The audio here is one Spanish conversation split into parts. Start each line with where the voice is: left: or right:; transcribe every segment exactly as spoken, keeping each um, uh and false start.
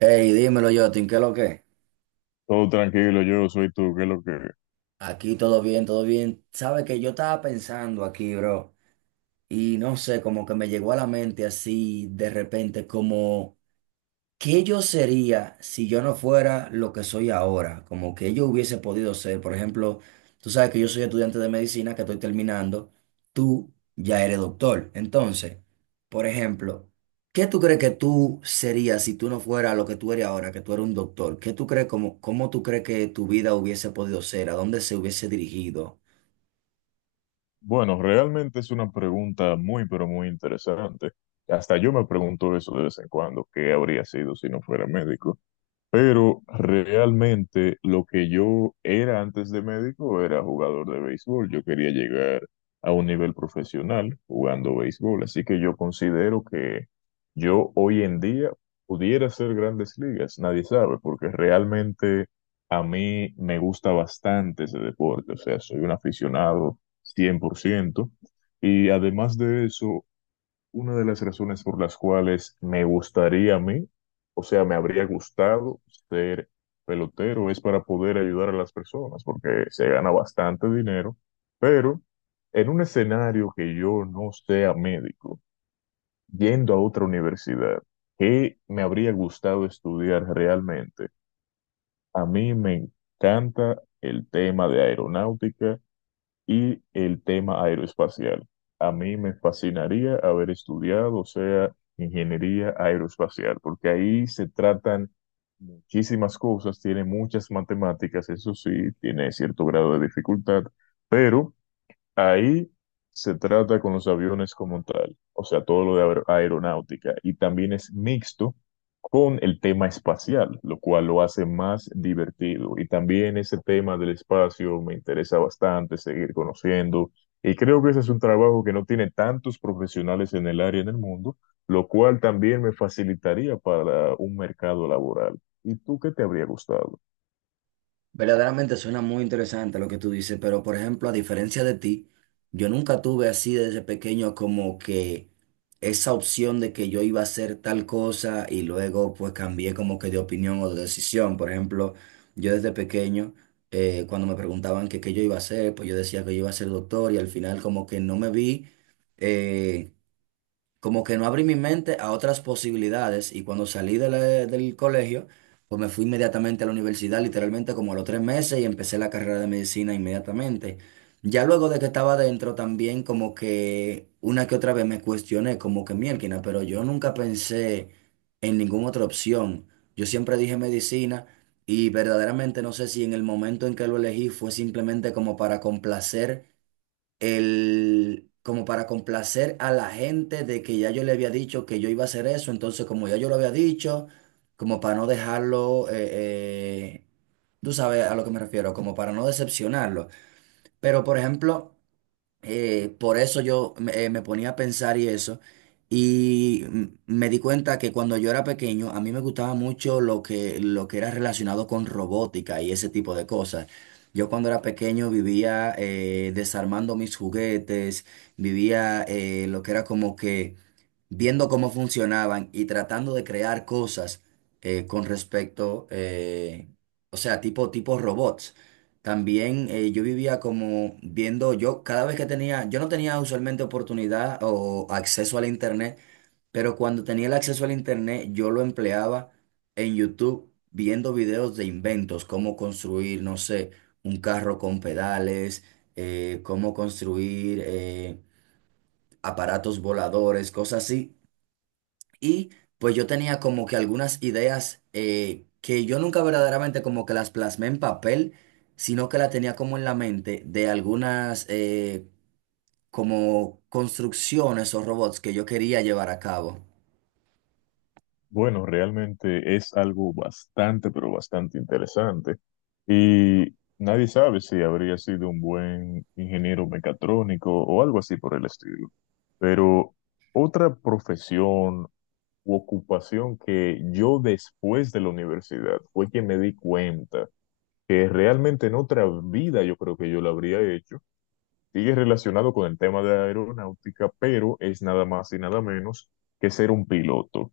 right: Hey, dímelo, Jotin, ¿qué es lo que?
left: Todo tranquilo, yo soy tú, ¿qué es lo que?
right: Aquí todo bien, todo bien. Sabe que yo estaba pensando aquí, bro, y no sé, como que me llegó a la mente así de repente, como ¿qué yo sería si yo no fuera lo que soy ahora? Como que yo hubiese podido ser. Por ejemplo, tú sabes que yo soy estudiante de medicina que estoy terminando. Tú ya eres doctor. Entonces, por ejemplo, ¿qué tú crees que tú serías si tú no fueras lo que tú eres ahora, que tú eres un doctor? ¿Qué tú crees, cómo, cómo tú crees que tu vida hubiese podido ser? ¿A dónde se hubiese dirigido?
left: Bueno, realmente es una pregunta muy, pero muy interesante. Hasta yo me pregunto eso de vez en cuando, ¿qué habría sido si no fuera médico? Pero realmente lo que yo era antes de médico era jugador de béisbol. Yo quería llegar a un nivel profesional jugando béisbol. Así que yo considero que yo hoy en día pudiera hacer grandes ligas. Nadie sabe, porque realmente a mí me gusta bastante ese deporte. O sea, soy un aficionado cien por ciento. Y además de eso, una de las razones por las cuales me gustaría a mí, o sea, me habría gustado ser pelotero, es para poder ayudar a las personas, porque se gana bastante dinero, pero en un escenario que yo no sea médico, yendo a otra universidad, ¿que me habría gustado estudiar realmente? A mí me encanta el tema de aeronáutica y el tema aeroespacial. A mí me fascinaría haber estudiado, o sea, ingeniería aeroespacial, porque ahí se tratan muchísimas cosas, tiene muchas matemáticas, eso sí, tiene cierto grado de dificultad, pero ahí se trata con los aviones como tal, o sea, todo lo de aer- aeronáutica, y también es mixto con el tema espacial, lo cual lo hace más divertido. Y también ese tema del espacio me interesa bastante seguir conociendo, y creo que ese es un trabajo que no tiene tantos profesionales en el área en el mundo, lo cual también me facilitaría para un mercado laboral. ¿Y tú qué te habría gustado?
right: Verdaderamente suena muy interesante lo que tú dices, pero por ejemplo, a diferencia de ti, yo nunca tuve así desde pequeño como que esa opción de que yo iba a hacer tal cosa y luego pues cambié como que de opinión o de decisión. Por ejemplo, yo desde pequeño, eh, cuando me preguntaban que qué yo iba a hacer, pues yo decía que yo iba a ser doctor y al final como que no me vi. eh, Como que no abrí mi mente a otras posibilidades y cuando salí de la- del colegio, pues me fui inmediatamente a la universidad, literalmente como a los tres meses y empecé la carrera de medicina inmediatamente. Ya luego de que estaba dentro también como que una que otra vez me cuestioné como que miérquina, pero yo nunca pensé en ninguna otra opción. Yo siempre dije medicina y verdaderamente no sé si en el momento en que lo elegí fue simplemente como para complacer el, como para complacer a la gente de que ya yo le había dicho que yo iba a hacer eso, entonces como ya yo lo había dicho, como para no dejarlo, eh, eh, tú sabes a lo que me refiero, como para no decepcionarlo. Pero por ejemplo, eh, por eso yo me, eh, me ponía a pensar y eso, y m- me di cuenta que cuando yo era pequeño, a mí me gustaba mucho lo que, lo que era relacionado con robótica y ese tipo de cosas. Yo cuando era pequeño vivía eh, desarmando mis juguetes, vivía eh, lo que era como que viendo cómo funcionaban y tratando de crear cosas eh, con respecto, eh, o sea, tipo, tipo robots. También eh, yo vivía como viendo, yo cada vez que tenía, yo no tenía usualmente oportunidad o acceso al internet, pero cuando tenía el acceso al internet yo lo empleaba en YouTube viendo videos de inventos, cómo construir, no sé, un carro con pedales, eh, cómo construir... eh, aparatos voladores, cosas así, y pues yo tenía como que algunas ideas eh, que yo nunca verdaderamente como que las plasmé en papel, sino que la tenía como en la mente de algunas eh, como construcciones o robots que yo quería llevar a cabo.
left: Bueno, realmente es algo bastante, pero bastante interesante. Y nadie sabe si habría sido un buen ingeniero mecatrónico o algo así por el estilo. Pero otra profesión u ocupación que yo después de la universidad fue que me di cuenta que realmente en otra vida yo creo que yo la habría hecho, sigue relacionado con el tema de aeronáutica, pero es nada más y nada menos que ser un piloto.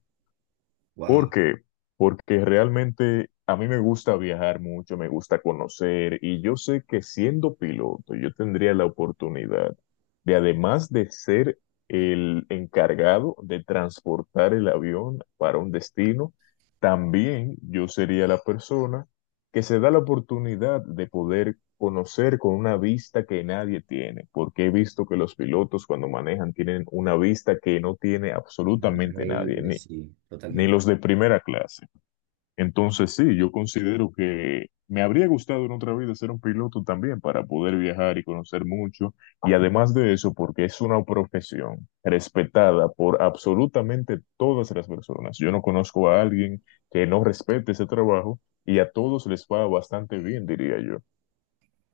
right: Wow,
left: ¿Por qué? Porque realmente a mí me gusta viajar mucho, me gusta conocer y yo sé que siendo piloto yo tendría la oportunidad de, además de ser el encargado de transportar el avión para un destino, también yo sería la persona que se da la oportunidad de poder conocer con una vista que nadie tiene, porque he visto que los pilotos cuando manejan tienen una vista que no tiene absolutamente nadie,
right: increíble, sí,
left: ni
right: totalmente.
left: los de primera clase. Entonces sí, yo considero que me habría gustado en otra vida ser un piloto también para poder viajar y conocer mucho. Y además de eso, porque es una profesión respetada por absolutamente todas las personas. Yo no conozco a alguien que no respete ese trabajo y a todos les va bastante bien, diría yo.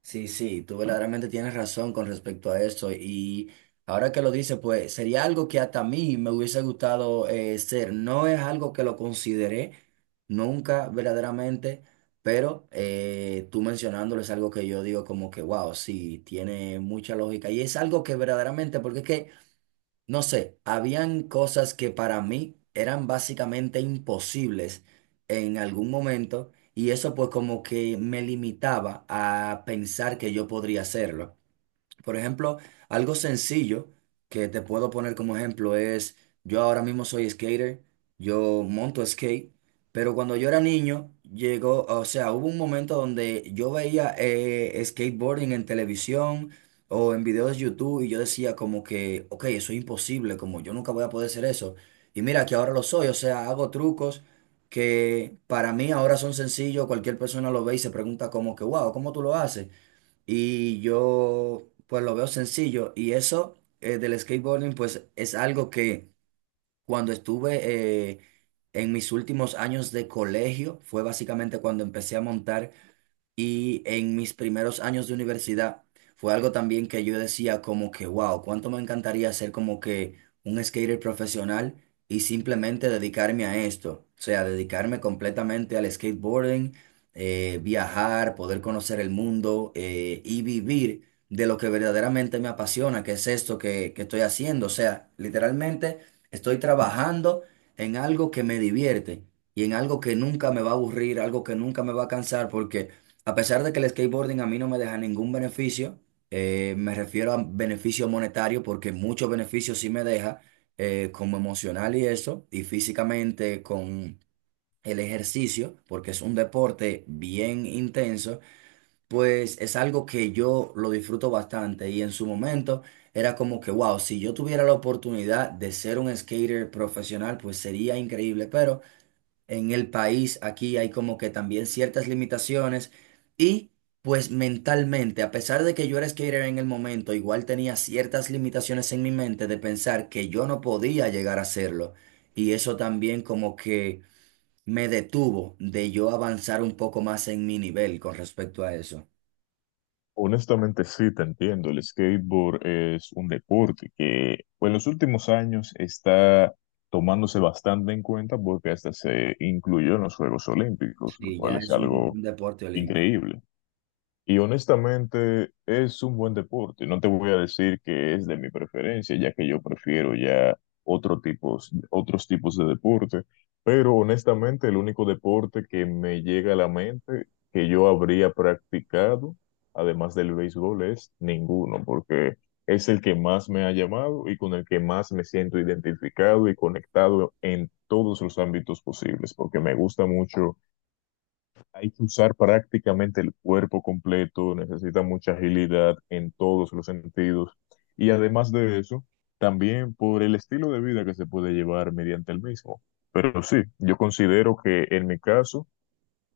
right: Sí, sí, tú verdaderamente tienes razón con respecto a eso y ahora que lo dices, pues sería algo que hasta a mí me hubiese gustado eh, ser. No es algo que lo consideré nunca verdaderamente, pero eh, tú mencionándolo es algo que yo digo como que, wow, sí, tiene mucha lógica y es algo que verdaderamente, porque es que... No sé, habían cosas que para mí eran básicamente imposibles en algún momento y eso pues como que me limitaba a pensar que yo podría hacerlo. Por ejemplo, algo sencillo que te puedo poner como ejemplo es, yo ahora mismo soy skater, yo monto skate, pero cuando yo era niño, llegó, o sea, hubo un momento donde yo veía eh, skateboarding en televisión o en videos de YouTube y yo decía como que, ok, eso es imposible, como yo nunca voy a poder hacer eso. Y mira que ahora lo soy, o sea, hago trucos que para mí ahora son sencillos, cualquier persona lo ve y se pregunta como que, wow, ¿cómo tú lo haces? Y yo pues lo veo sencillo y eso, eh, del skateboarding pues es algo que cuando estuve eh, en mis últimos años de colegio fue básicamente cuando empecé a montar, y en mis primeros años de universidad fue algo también que yo decía como que, wow, cuánto me encantaría ser como que un skater profesional y simplemente dedicarme a esto. O sea, dedicarme completamente al skateboarding, eh, viajar, poder conocer el mundo eh, y vivir de lo que verdaderamente me apasiona, que es esto que, que estoy haciendo. O sea, literalmente estoy trabajando en algo que me divierte y en algo que nunca me va a aburrir, algo que nunca me va a cansar, porque... A pesar de que el skateboarding a mí no me deja ningún beneficio, eh, me refiero a beneficio monetario porque muchos beneficios sí me deja, eh, como emocional y eso, y físicamente con el ejercicio, porque es un deporte bien intenso, pues es algo que yo lo disfruto bastante y en su momento era como que, wow, si yo tuviera la oportunidad de ser un skater profesional, pues sería increíble, pero en el país, aquí hay como que también ciertas limitaciones y pues mentalmente, a pesar de que yo era skater en el momento, igual tenía ciertas limitaciones en mi mente de pensar que yo no podía llegar a hacerlo y eso también como que me detuvo de yo avanzar un poco más en mi nivel con respecto a eso.
left: Honestamente sí, te entiendo. El skateboard es un deporte que en los últimos años está tomándose bastante en cuenta porque hasta se incluyó en los Juegos Olímpicos,
right: Sí,
left: lo cual
right: ya
left: es
right: es un,
left: algo
right: un deporte olímpico.
left: increíble. Y honestamente es un buen deporte. No te voy a decir que es de mi preferencia, ya que yo prefiero ya otro tipos, otros tipos de deporte. Pero honestamente el único deporte que me llega a la mente que yo habría practicado, además del béisbol, es ninguno, porque es el que más me ha llamado y con el que más me siento identificado y conectado en todos los ámbitos posibles, porque me gusta mucho, hay que usar prácticamente el cuerpo completo, necesita mucha agilidad en todos los sentidos. Y además de eso, también por el estilo de vida que se puede llevar mediante el mismo. Pero sí, yo considero que en mi caso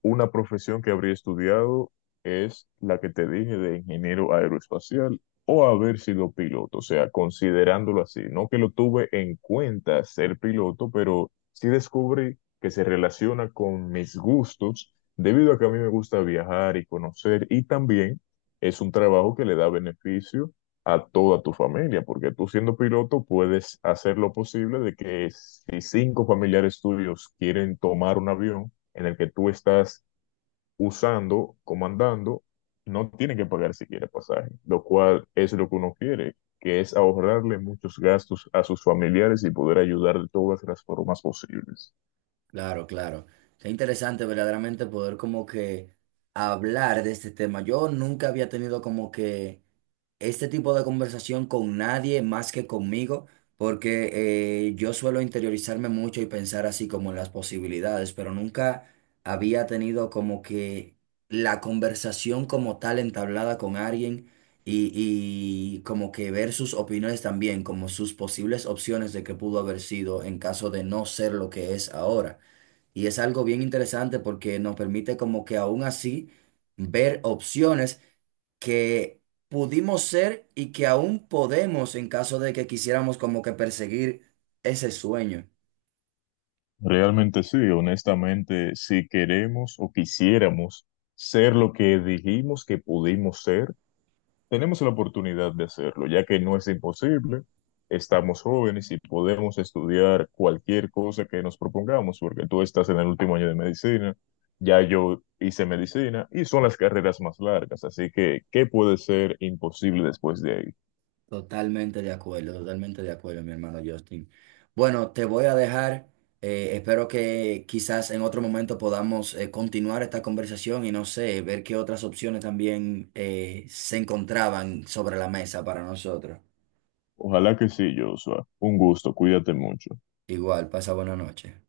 left: una profesión que habría estudiado es la que te dije de ingeniero aeroespacial o haber sido piloto, o sea, considerándolo así. No que lo tuve en cuenta ser piloto, pero sí descubrí que se relaciona con mis gustos debido a que a mí me gusta viajar y conocer y también es un trabajo que le da beneficio a toda tu familia, porque tú siendo piloto puedes hacer lo posible de que si cinco familiares tuyos quieren tomar un avión, en el que tú estás usando, comandando, no tiene que pagar siquiera pasaje, lo cual es lo que uno quiere, que es ahorrarle muchos gastos a sus familiares y poder ayudar de todas las formas posibles.
right: Claro, claro. Qué interesante verdaderamente poder como que hablar de este tema. Yo nunca había tenido como que este tipo de conversación con nadie más que conmigo, porque eh, yo suelo interiorizarme mucho y pensar así como en las posibilidades, pero nunca había tenido como que la conversación como tal entablada con alguien y, y como que ver sus opiniones también, como sus posibles opciones de qué pudo haber sido en caso de no ser lo que es ahora. Y es algo bien interesante porque nos permite como que aún así ver opciones que pudimos ser y que aún podemos en caso de que quisiéramos como que perseguir ese sueño.
left: Realmente sí, honestamente, si queremos o quisiéramos ser lo que dijimos que pudimos ser, tenemos la oportunidad de hacerlo, ya que no es imposible. Estamos jóvenes y podemos estudiar cualquier cosa que nos propongamos, porque tú estás en el último año de medicina, ya yo hice medicina y son las carreras más largas, así que, ¿qué puede ser imposible después de ahí?
right: Totalmente de acuerdo, totalmente de acuerdo, mi hermano Justin. Bueno, te voy a dejar. Eh, espero que quizás en otro momento podamos eh, continuar esta conversación y no sé, ver qué otras opciones también eh, se encontraban sobre la mesa para nosotros.
left: Ojalá que sí, Joshua. Un gusto, cuídate mucho.
right: Igual, pasa buena noche.